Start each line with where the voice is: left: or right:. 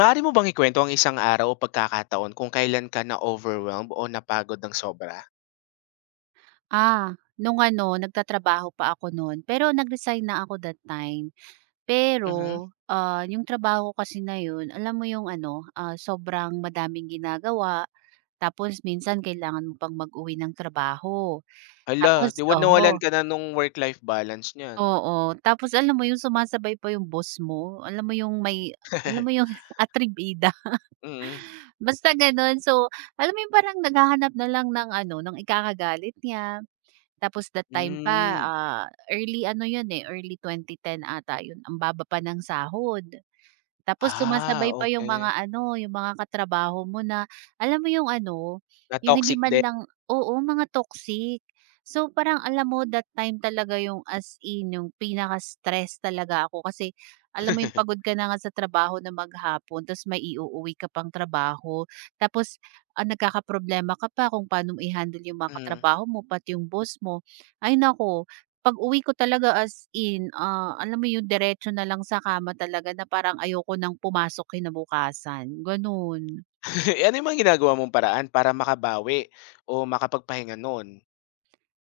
left: Maaari mo bang ikwento ang isang araw o pagkakataon kung kailan ka na-overwhelmed o napagod ng sobra?
right: Ah, nung ano nagtatrabaho pa ako noon, pero nag-resign na ako that time. Pero,
left: Mhm.
right: ah, yung trabaho ko kasi na yun alam mo yung ano, ah, sobrang madaming ginagawa tapos minsan kailangan mo pang mag-uwi ng trabaho.
left: Hala, 'di
right: Tapos
left: ba nawalan
right: oo,
left: ka na nung work-life balance niyan?
right: oo. Tapos alam mo yung sumasabay pa yung boss mo, alam mo yung may alam mo yung atribida,
left: Mm.
right: basta ganun. So, alam mo yung parang naghahanap na lang ng ano, ng ikakagalit niya. Tapos that time pa,
left: Hmm.
right: ah, early ano yun, eh, early 2010 ata yun, ang baba pa ng sahod. Tapos
left: Ah,
right: sumasabay pa yung
left: okay.
right: mga ano, yung mga katrabaho mo na alam mo yung ano, yung hindi
left: Na-toxic
right: man
left: din.
right: lang oo, mga toxic. So parang alam mo that time talaga yung as in yung pinaka-stress talaga ako kasi alam mo yung pagod ka na nga sa trabaho na maghapon tapos may iuuwi ka pang trabaho. Tapos ah, nagkakaproblema ka pa kung paano mo i-handle yung mga
left: Mm.
right: katrabaho mo pati yung boss mo. Ay nako, pag-uwi ko talaga as in, ah, alam mo yung diretso na lang sa kama talaga na parang ayoko nang pumasok kinabukasan, ganun.
left: Ano yung mga ginagawa mong paraan para makabawi o makapagpahinga noon?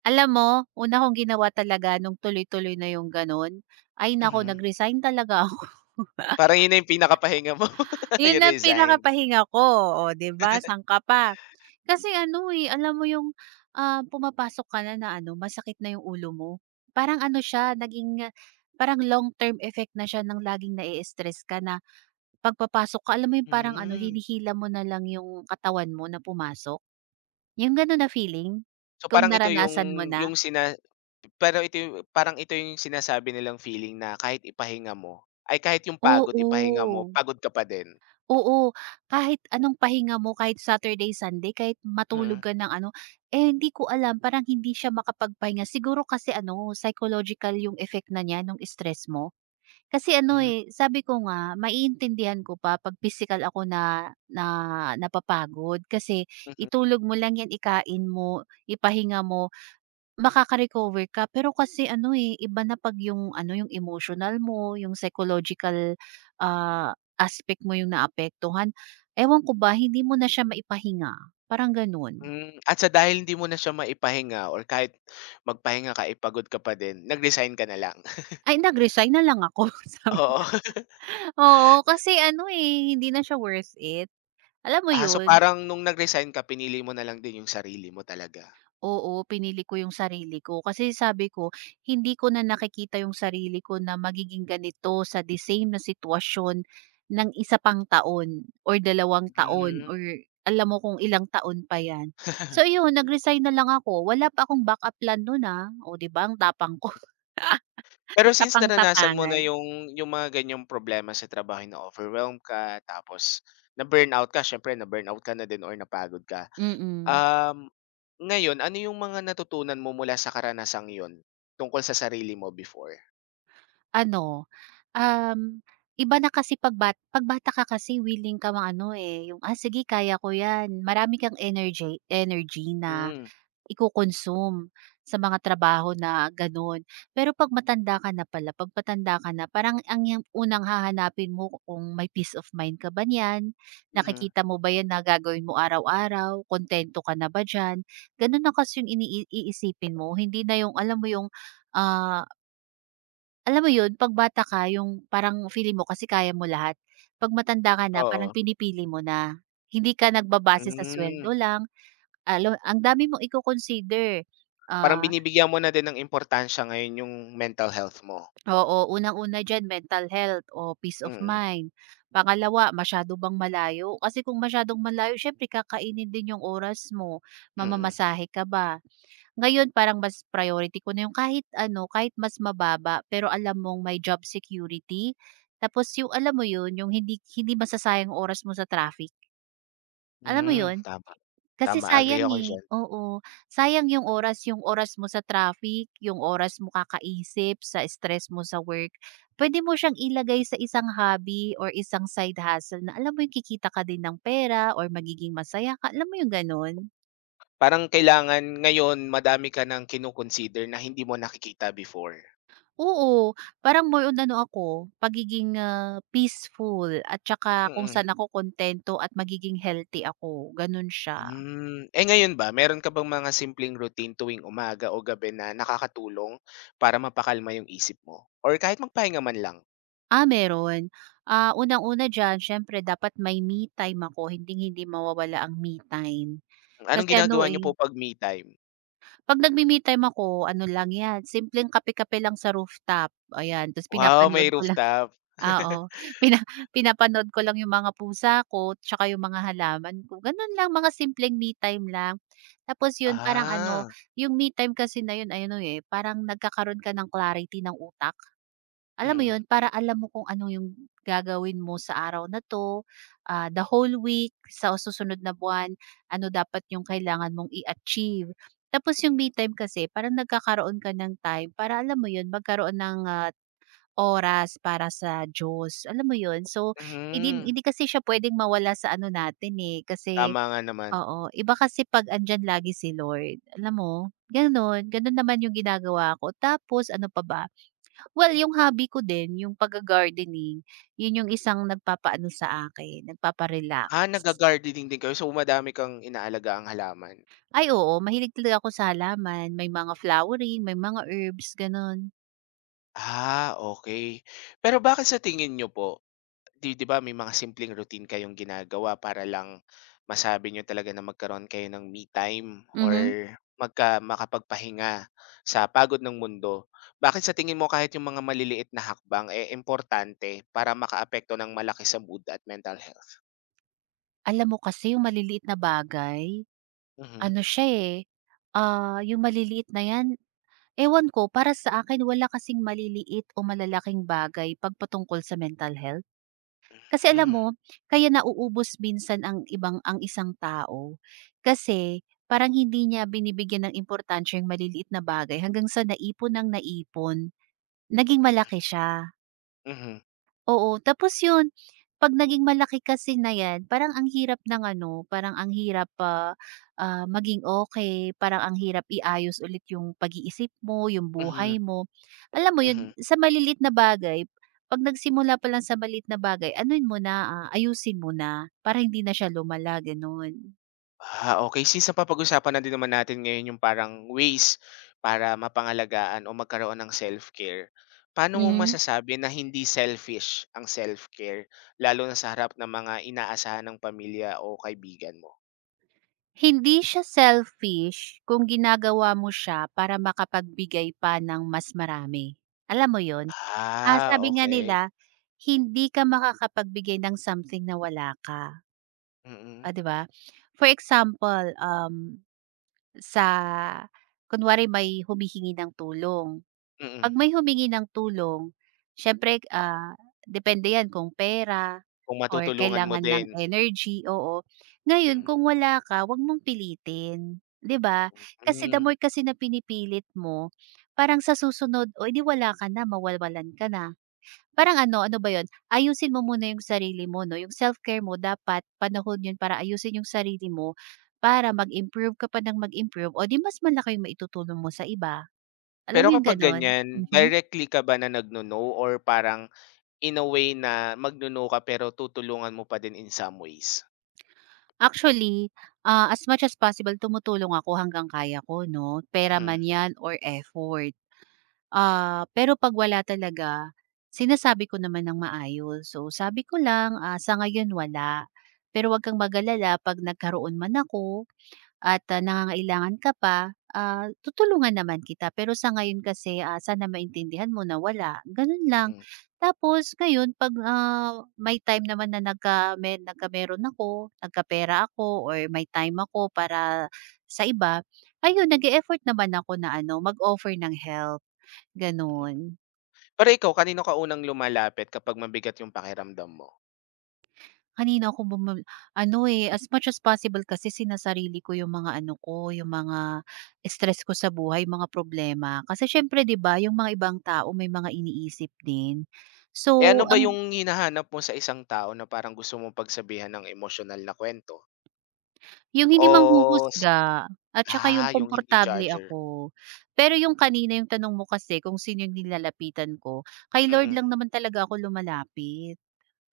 right: Alam mo, una kong ginawa talaga nung tuloy-tuloy na yung ganun, ay naku
left: Mhm.
right: nag-resign talaga ako.
left: Parang yun na yung pinakapahinga mo,
right: Yun
left: yung
right: ang
left: resign.
right: pinakapahinga ko, o 'di ba sangka pa. Kasi ano, eh, alam mo yung, ah, pumapasok ka na na ano masakit na yung ulo mo. Parang ano siya naging, ah, parang long term effect na siya ng laging na-i-stress ka na. Pagpapasok ko alam mo yung parang ano
left: Hmm.
right: hinihila mo na lang yung katawan mo na pumasok? Yung gano'n na feeling?
left: So,
right: Kung
left: parang ito yung.
right: naranasan mo na?
left: Yung sina Pero ito yung parang ito yung sinasabi nilang feeling na kahit ipahinga mo ay kahit yung pagod ipahinga mo,
right: Oo,
left: pagod ka pa din?
right: oo kahit anong pahinga mo kahit Saturday, Sunday kahit matulog
left: Mm.
right: ka ng ano, eh, hindi ko alam parang hindi siya makapagpahinga siguro kasi ano psychological yung effect na niya nung stress mo? Kasi ano,
left: Hmm,
right: eh, sabi ko nga maiintindihan ko pa 'pag pisikal ako na na napapagod kasi
left: mhm.
right: itulog mo lang 'yan, ikain mo, ipahinga mo, makaka-recover ka. Pero kasi ano, eh, iba na 'pag yung ano, yung emotional mo, yung psychological, ah, aspect mo yung naapektuhan. Ewan ko ba, hindi mo na siya maipahinga, parang gano'n.
left: Hmm, at sa dahil hindi mo na siya maipahinga or kahit magpahinga ka, ipagod pagod ka pa din, nag-resign ka na lang?
right: Ay, nag-resign na lang ako, sabi
left: Oo.
right: oo, kasi ano, eh, hindi na siya worth it, alam mo
left: Ah, so
right: 'yun?
left: parang nung nag-resign ka, pinili mo na lang din yung sarili mo talaga?
right: Oo, pinili ko yung sarili ko. Kasi sabi ko, hindi ko na nakikita yung sarili ko na magiging ganito sa the same na sitwasyon ng isa pang taon or dalawang taon
left: Hmm.
right: or alam mo kung ilang taon pa yan. So yun, nag-resign na lang ako. Wala pa akong backup plan nun ah. O di ba ang tapang ko.
left: Pero since naranasan mo na
right: Tapang-tapangan.
left: yung mga ganiyang problema sa trabaho, na-overwhelm ka tapos na-burnout ka, siyempre na-burnout ka na din or napagod ka.
right: Mm.
left: Um, Ngayon ano yung mga natutunan mo mula sa karanasang yun, tungkol sa sarili mo before?
right: Ano, um, iba na kasi pagbata 'pag bata ka kasi willing kang ano, eh, yung, "Ah, sige kaya ko 'yan." Marami kang energy energy na
left: Hmm,
right: iko-consume sa mga trabaho na gano'n. Pero 'pag matanda ka na pala, 'pag matanda ka na parang ang yang unang hahanapin mo kung may peace of mind ka ba niyan,
left: mhm,
right: nakikita mo ba 'yan na gagawin mo araw-araw, kuntento ka na ba diyan? Gano'n na kasi yung iisipin mo, hindi na yung alam mo yung, ah, alam mo yun, 'pag bata ka yung parang feeling mo kasi kaya mo lahat. 'Pag matanda ka na parang
left: oo,
right: pinipili mo na. Hindi ka nagbabase sa
left: hmm.
right: sweldo lang, alam ang dami mong iko-consider.
left: Parang
right: Ah,
left: binibigyan mo na din ng importansya ngayon yung mental health mo?
right: oo, unang-una diyan mental health o peace of
left: Mm,
right: mind. Pangalawa, masyado bang malayo? Kasi kung masyadong malayo siyempre kakainin din yung oras mo,
left: mm,
right: mamamasahe ka ba? Ngayon parang mas priority ko na yung kahit ano, kahit mas mababa pero alam mong may job security. Tapos yung alam mo yun, yung hindi hindi masasayang ang oras mo sa traffic, alam mo
left: hmm,
right: yun?
left: tama,
right: Kasi
left: tama agree
right: sayang,
left: ako
right: eh,
left: diyan.
right: oo. Sayang yung oras mo sa traffic, yung oras mo kakaisip, sa stress mo sa work. Pwede mo siyang ilagay sa isang hobby or isang side hustle na alam mo yung kikita ka din ng pera or magiging masaya ka, alam mo yung gano'n?
left: Parang kailangan ngayon madami ka ng kino-consider na hindi mo nakikita before,
right: Oo, parang more on ano ako, pagiging, ah, peaceful at tsaka kung
left: mm.
right: saan ako kontento at magiging healthy ako, gano'n siya.
left: Hmm, eh, ngayon ba meron ka bang mga simpleng routine tuwing umaga o gabi na nakakatulong para mapakalma yung isip mo or kahit magpahinga man lang?
right: Ah, meron. Ah, unang-una diyan siyempre dapat may me time ako, hindi hindi mawawala ang me time.
left: Anong
right: Kasi ano,
left: ginagawa niyo
right: eh,
left: po 'pag me time?
right: 'pag nagme-me time ako ano lang 'yan, simpleng kape-kape lang sa rooftop, ayan, tapos
left: Wow,
right: pinapanood
left: may
right: ko.
left: rooftop.
right: Ah, oo, pina pinapanood ko lang yung mga pusa ko tsaka yung mga halaman ko, ganun lang mga simpleng me time lang. Tapos yun parang ano,
left: Ah,
right: yung me time kasi na yun ano, eh, parang nagkakaroon ka ng clarity ng utak. Alam mo
left: mm,
right: yun, para alam mo kung ano yung gagawin mo sa araw na 'to, ah, the whole week, sa susunod na buwan, ano dapat yung kailangan mong i-achieve. Tapos yung
left: mm.
right: me time kasi parang nagkakaroon ka ng time para alam mo yun, magkaroon ng, ah, oras para sa Diyos, alam mo 'yun? So, hindi
left: Mhm,
right: hindi kasi siya pwedeng mawala sa ano natin, eh, kasi
left: tama nga naman.
right: oo, iba kasi 'pag andiyan lagi si Lord, alam mo? Gano'n, gano'n naman 'yung ginagawa ko. Tapos ano pa ba? Well, 'yung hobby ko din, 'yung pagga-gardening, 'yun 'yung isang nagpapaano sa akin, nagpapa-relax.
left: Ah, nagga-gardening din kayo so madami kang inaalaga ang halaman.
right: Ay oo, mahilig talaga ako sa halaman, may mga flowering, may mga herbs, gano'n.
left: Ah, okay. Pero bakit sa tingin nyo po 'Di ba may mga simpleng routine kayong ginagawa para lang masabi niyo talaga na magkaroon kayo ng me time or
right: Mhm.
left: makapagpahinga sa pagod ng mundo. Bakit sa tingin mo kahit yung mga maliliit na hakbang, eh, importante para makaapekto ng malaki sa mood at mental health?
right: Alam mo kasi yung maliliit na bagay,
left: Mhm.
right: ano siya, eh, ah, yung maliliit na 'yan, ewan ko para sa akin wala kasing maliliit o malalaking bagay pagpatungkol sa mental health. Kasi alam
left: Hmm,
right: mo, kaya nauubos minsan ang ibang ang isang tao, kasi parang hindi niya binibigyan ng importansya yung maliliit na bagay hanggang sa naipon ng naipon, naging malaki siya.
left: mhm,
right: Oo, tapos yun, 'pag naging malaki kasi na 'yan, parang ang hirap ng ano, parang ang hirap, ah, maging okay parang ang hirap iayos ulit yung pag-iisip mo, yung
left: mhm,
right: buhay mo. Alam mo yun,
left: mhm.
right: sa malilit na bagay, 'pag nagsimula pa lang sa malilit na bagay, anuhin mo na, ah, ayusin mo na, para hindi na siya lumala, gano'n.
left: Ah, okay. Since napapag-usapan na din naman natin ngayon yung parang ways para mapangalagaan o magkaroon ng self-care. Paano mo
right: Mhm.
left: masasabi na hindi selfish ang self-care lalo na sa harap ng mga inaasahan ng pamilya o kaibigan mo?
right: Hindi siya selfish kung ginagawa mo siya para makapagbigay pa ng mas marami. Alam mo yun? Ah,
left: Ah,
right: sabi nga nila,
left: okay.
right: hindi ka makakapagbigay ng something na wala ka,
left: Mm,
right: oh, 'di ba? For example, sa kunwari may humihingi ng tulong.
left: mm.
right: 'Pag may humingi ng tulong, siyempre, ah, depende 'yan kung pera
left: Kung
right: or
left: matutulungan mo
right: kailangan ng
left: din.
right: energy, oo. Ngayon
left: Mm,
right: kung wala ka, 'wag mong pilitin, 'di ba? Kasi the
left: hmm.
right: more kasi na pinipilit mo, parang sa susunod, "O, eh, 'di wala ka na, mawawalan ka na." Parang ano, ano ba yun, ayusin mo muna yung sarili mo 'no, yung self-care mo dapat panahon yun para ayusin yung sarili mo, para mag-improve ka pa ng mag-improve o 'di mas malaki yung maitutulong mo sa iba. Alam
left: Pero
right: mo yung
left: kapag
right: gano'n?
left: ganyan,
right: Mhm.
left: directly ka ba na nagno-no or parang in a way na magno-no ka pero tutulungan mo pa din in some ways?
right: Actually, ah, as much as possible tumutulong ako hanggang kaya ko 'no, pera
left: Mhm,
right: man 'yan or effort. Ah, pero 'pag wala talaga, sinasabi ko naman ng maayos. So, sabi ko lang, ah, sa ngayon wala, pero 'wag kang mag 'pag nagkaroon man ako at, ah, nangangailangan ka pa, ah, tutulungan naman kita. Pero sa ngayon kasi, ah, sana maintindihan mo na wala, gano'n lang.
left: mm.
right: Tapos ngayon 'pag, ah, may time naman na nagkameron ako, nagkapera ako or may time ako para sa iba, ayun nag effort naman ako na ano, mag-offer ng help, gano'n.
left: Pero ikaw, kanino ka unang lumalapit kapag mabigat yung pakiramdam mo?
right: Kanina ako bumab Ano, eh, as much as possible kasi sinasarili ko yung mga ano ko, yung mga stress ko sa buhay, mga problema. Kasi siyempre 'di ba, yung mga ibang tao may mga iniisip din.
left: Eh, ano
right: So,
left: ba
right: ang
left: yung hinahanap mo sa isang tao na parang gusto mong pagsabihan ng emosyonal na kwento?
right: yung hindi
left: O s
right: manghuhusga at saka yung
left: yung hindi
right: komportable
left: judger.
right: ako. Pero yung kanina yung tanong mo kasi kung sino yung nilalapitan ko, kay Lord
left: Mm.
right: lang naman talaga ako lumalapit.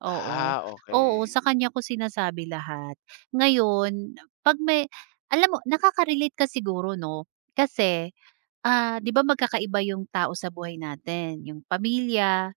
right: Oo,
left: Ah,
right: oo
left: okay.
right: sa kanya ko sinasabi lahat. Ngayon, 'pag may alam mo nakaka-relate ka siguro 'no, kasi, ah, 'di ba magkakaiba yung tao sa buhay natin, yung pamilya,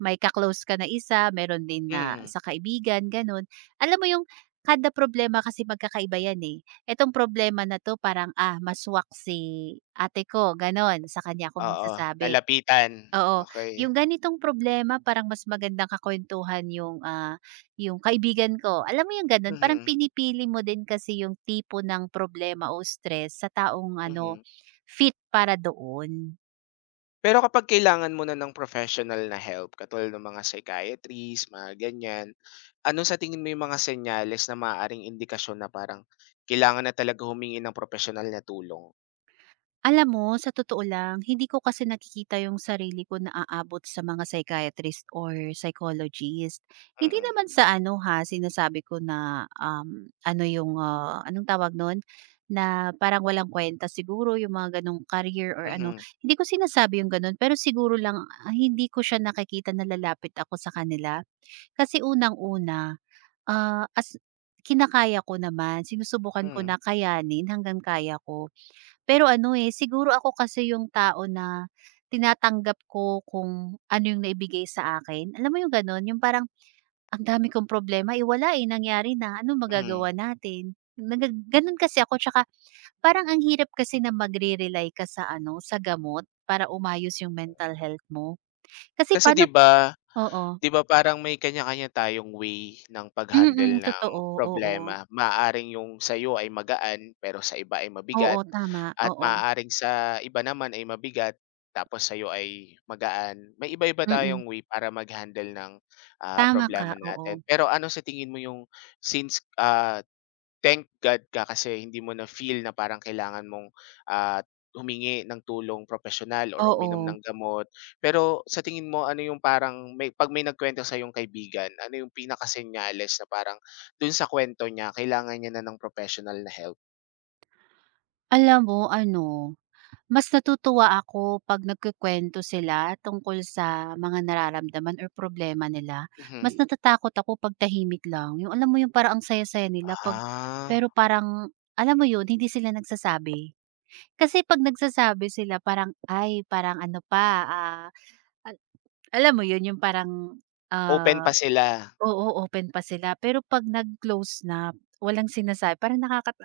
right: may ka ka na isa, meron din na
left: Mm.
right: sa kaibigan, gano'n. Alam mo yung kada problema kasi magkakaiba yan, eh. Itong problema na 'to parang, ah, "Maswak si ate ko," gano'n, sa kanya ako
left: Oo,
right: magsasabi.
left: lalapitan,
right: Oo,
left: okay.
right: yung ganitong problema parang mas magandang kakuwentuhan yung, ah, yung kaibigan ko. Alam mo yung gano'n, parang
left: Mhm,
right: pinipili mo din kasi yung tipo ng problema o stress sa taong ano,
left: mhm.
right: fit para doon.
left: Pero kapag kailangan mo na ng professional na help katulad ng mga psychiatrist, mga ganyan, ano sa tingin mo yung mga senyales na maaaring indikasyon na parang kailangan na talaga humingi ng professional na tulong?
right: Alam mo, sa totoo lang, hindi ko kasi nakikita yung sarili ko na aabot sa mga psychiatrist or psychologist. Hindi
left: Mm.
right: naman sa ano ha, sinasabi ko na ano yung, ah, anong tawag nun? Na parang walang kwenta siguro yung mga ganong career or ano.
left: Mhm.
right: Hindi ko sinasabi yung ganon, pero siguro lang ah, hindi ko siya nakikita na lalapit ako sa kanila. Kasi unang-una, ah, kinakaya ko naman, sinusubukan ko
left: Hmm.
right: na kayanin hanggang kaya ko. Pero ano, eh, siguro ako kasi yung tao na tinatanggap ko kung ano yung naibigay sa akin. Alam mo yung gano'n, yung parang ang dami kong problema, eh, wala, eh, nangyari na, ano
left: Mhm.
right: magagawa natin? Naga gano'n kasi ako tsaka parang ang hirap kasi na magre-rely ka sa ano, sa gamot para umayos yung mental health mo. Kasi
left: Kasi 'di
right: paano
left: ba
right: oo,
left: 'Di ba parang may kanya-kanya tayong way ng pag-handle
right: mm,
left: ng
right: totoo, oo.
left: problema. Maaaring yung sa'yo ay magaan, pero sa iba ay
right: Oo,
left: mabigat
right: tama,
left: at
right: oo,
left: maaaring sa iba naman ay mabigat, tapos sa'yo ay magaan. May iba-iba
right: mm.
left: tayong way para mag-handle ng, ah,
right: Tama ka,
left: problema
right: oo.
left: natin. Pero ano sa tingin mo since, thank God ka kasi hindi mo na-feel na parang kailangan mong, ah, humingi ng tulong profesional or uminom
right: Oo.
left: ng gamot. Pero sa tingin mo ano yung parang 'pag may nagkuwento sa'yong kaibigan, ano yung pinakasenyales na parang dun sa kuwento niya kailangan niya na ng professional na help?
right: Alam mo ano mas natutuwa ako 'pag nagkukuwento sila tungkol sa mga nararamdaman or problema nila. Mas
left: Mhm.
right: natatakot ako 'pag tahimik lang, yung alam mo yung parang ang saya-saya nila 'pag
left: Ah,
right: pero parang alam mo yun, hindi sila nagsasabi. Kasi 'pag nagsasabi sila parang, ay parang ano pa, ah, al alam mo yun, yung parang,
left: open pa
right: ah
left: sila.
right: oo, open pa sila. Pero 'pag nag-close na, walang sinasabi parang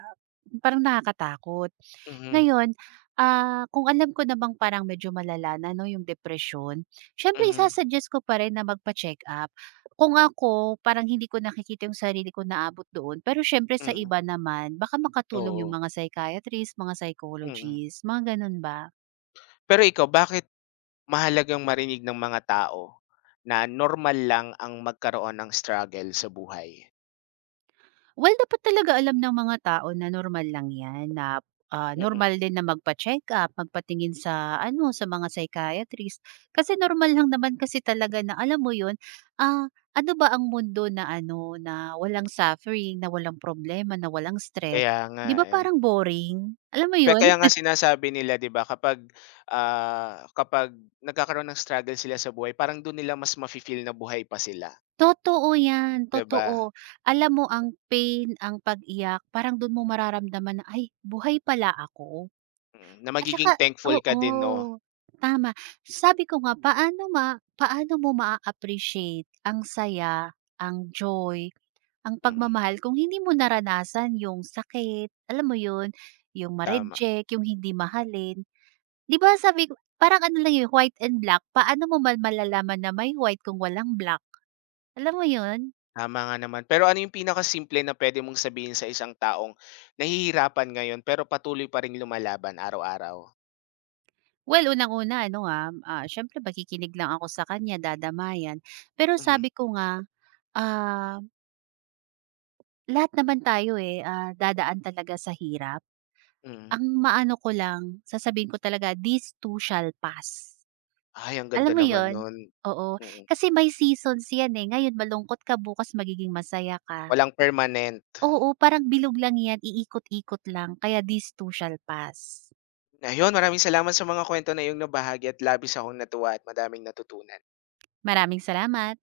right: parang nakakatakot.
left: Mhm,
right: Ngayon, ah, kung alam ko namang parang medyo malala na 'no yung depression, siyempre
left: mhm,
right: isa-suggest ko pa rin na magpa-check-up. Kung ako, parang hindi ko nakikita yung sarili ko naabot doon, pero siyempre sa
left: mm.
right: iba naman baka makatulong yung
left: Oo,
right: mga psychiatrist, mga
left: mm.
right: psychologists, mga gano'n ba?
left: Pero ikaw bakit mahalagang marinig ng mga tao na normal lang ang magkaroon ng struggle sa buhay?
right: Well, dapat talaga alam ng mga tao na normal lang 'yan na, ah,
left: Mm,
right: normal din na magpa-check-up, magpatingin sa ano, sa mga psychiatrist. Kasi normal lang naman kasi talaga na alam mo 'yun, ah, ano ba ang mundo na ano, na walang suffering, na walang problema, na walang stress.
left: kaya nga,
right: 'Di ba
left: eh.
right: parang boring? Alam mo 'yun?
left: Kaya nga sinasabi nila 'di ba kapag, ah, kapag nagkakaroon ng struggle sila sa buhay parang dun nila mas mafi-feel na buhay pa sila,
right: Totoo 'yan,
left: 'di ba?
right: totoo. Alam mo ang pain, ang pag-iyak, parang do'n mo mararamdaman na, "Ay, buhay pala ako."
left: Mm, na
right: At
left: magiging
right: saka
left: thankful ka din 'no?
right: oo, tama. Sabi ko nga paano mo maa-appreciate ang saya, ang joy, ang
left: Mm,
right: pagmamahal kung hindi mo naranasan yung sakit, alam mo yun? Yung
left: tama.
right: ma-reject, yung hindi mahalin. 'Di ba sabi ko parang ano lang yun, white and black. Paano mo malalaman na may white kung walang black? Alam mo yun?
left: Tama nga naman. Pero ano yung pinakasimple na pwede mong sabihin sa isang taong nahihirapan ngayon pero patuloy pa ring lumalaban araw-araw?
right: Well, unang-una ano, ah, ah, siyempre makikinig lang ako sa kanya, dadamayan. Pero
left: Mhm,
right: sabi ko nga, ah, lahat naman tayo, eh, ah, dadaan talaga sa hirap.
left: mm.
right: Ang maano ko lang, sasabihin ko talaga, "This too shall pass."
left: Ay ang
right: Alam
left: ganda
right: mo
left: naman
right: yon?
left: nun.
right: Oo,
left: Mm,
right: kasi may seasons 'yan, eh. Ngayon malungkot ka, bukas magiging masaya ka.
left: walang permanent.
right: Oo, parang bilog lang 'yan, iikot-ikot lang, kaya this too shall pass.
left: Ayun, maraming salamat sa mga kwento na iyong nabahagi at labis akong natuwa at madaming natutunan.
right: Maraming salamat.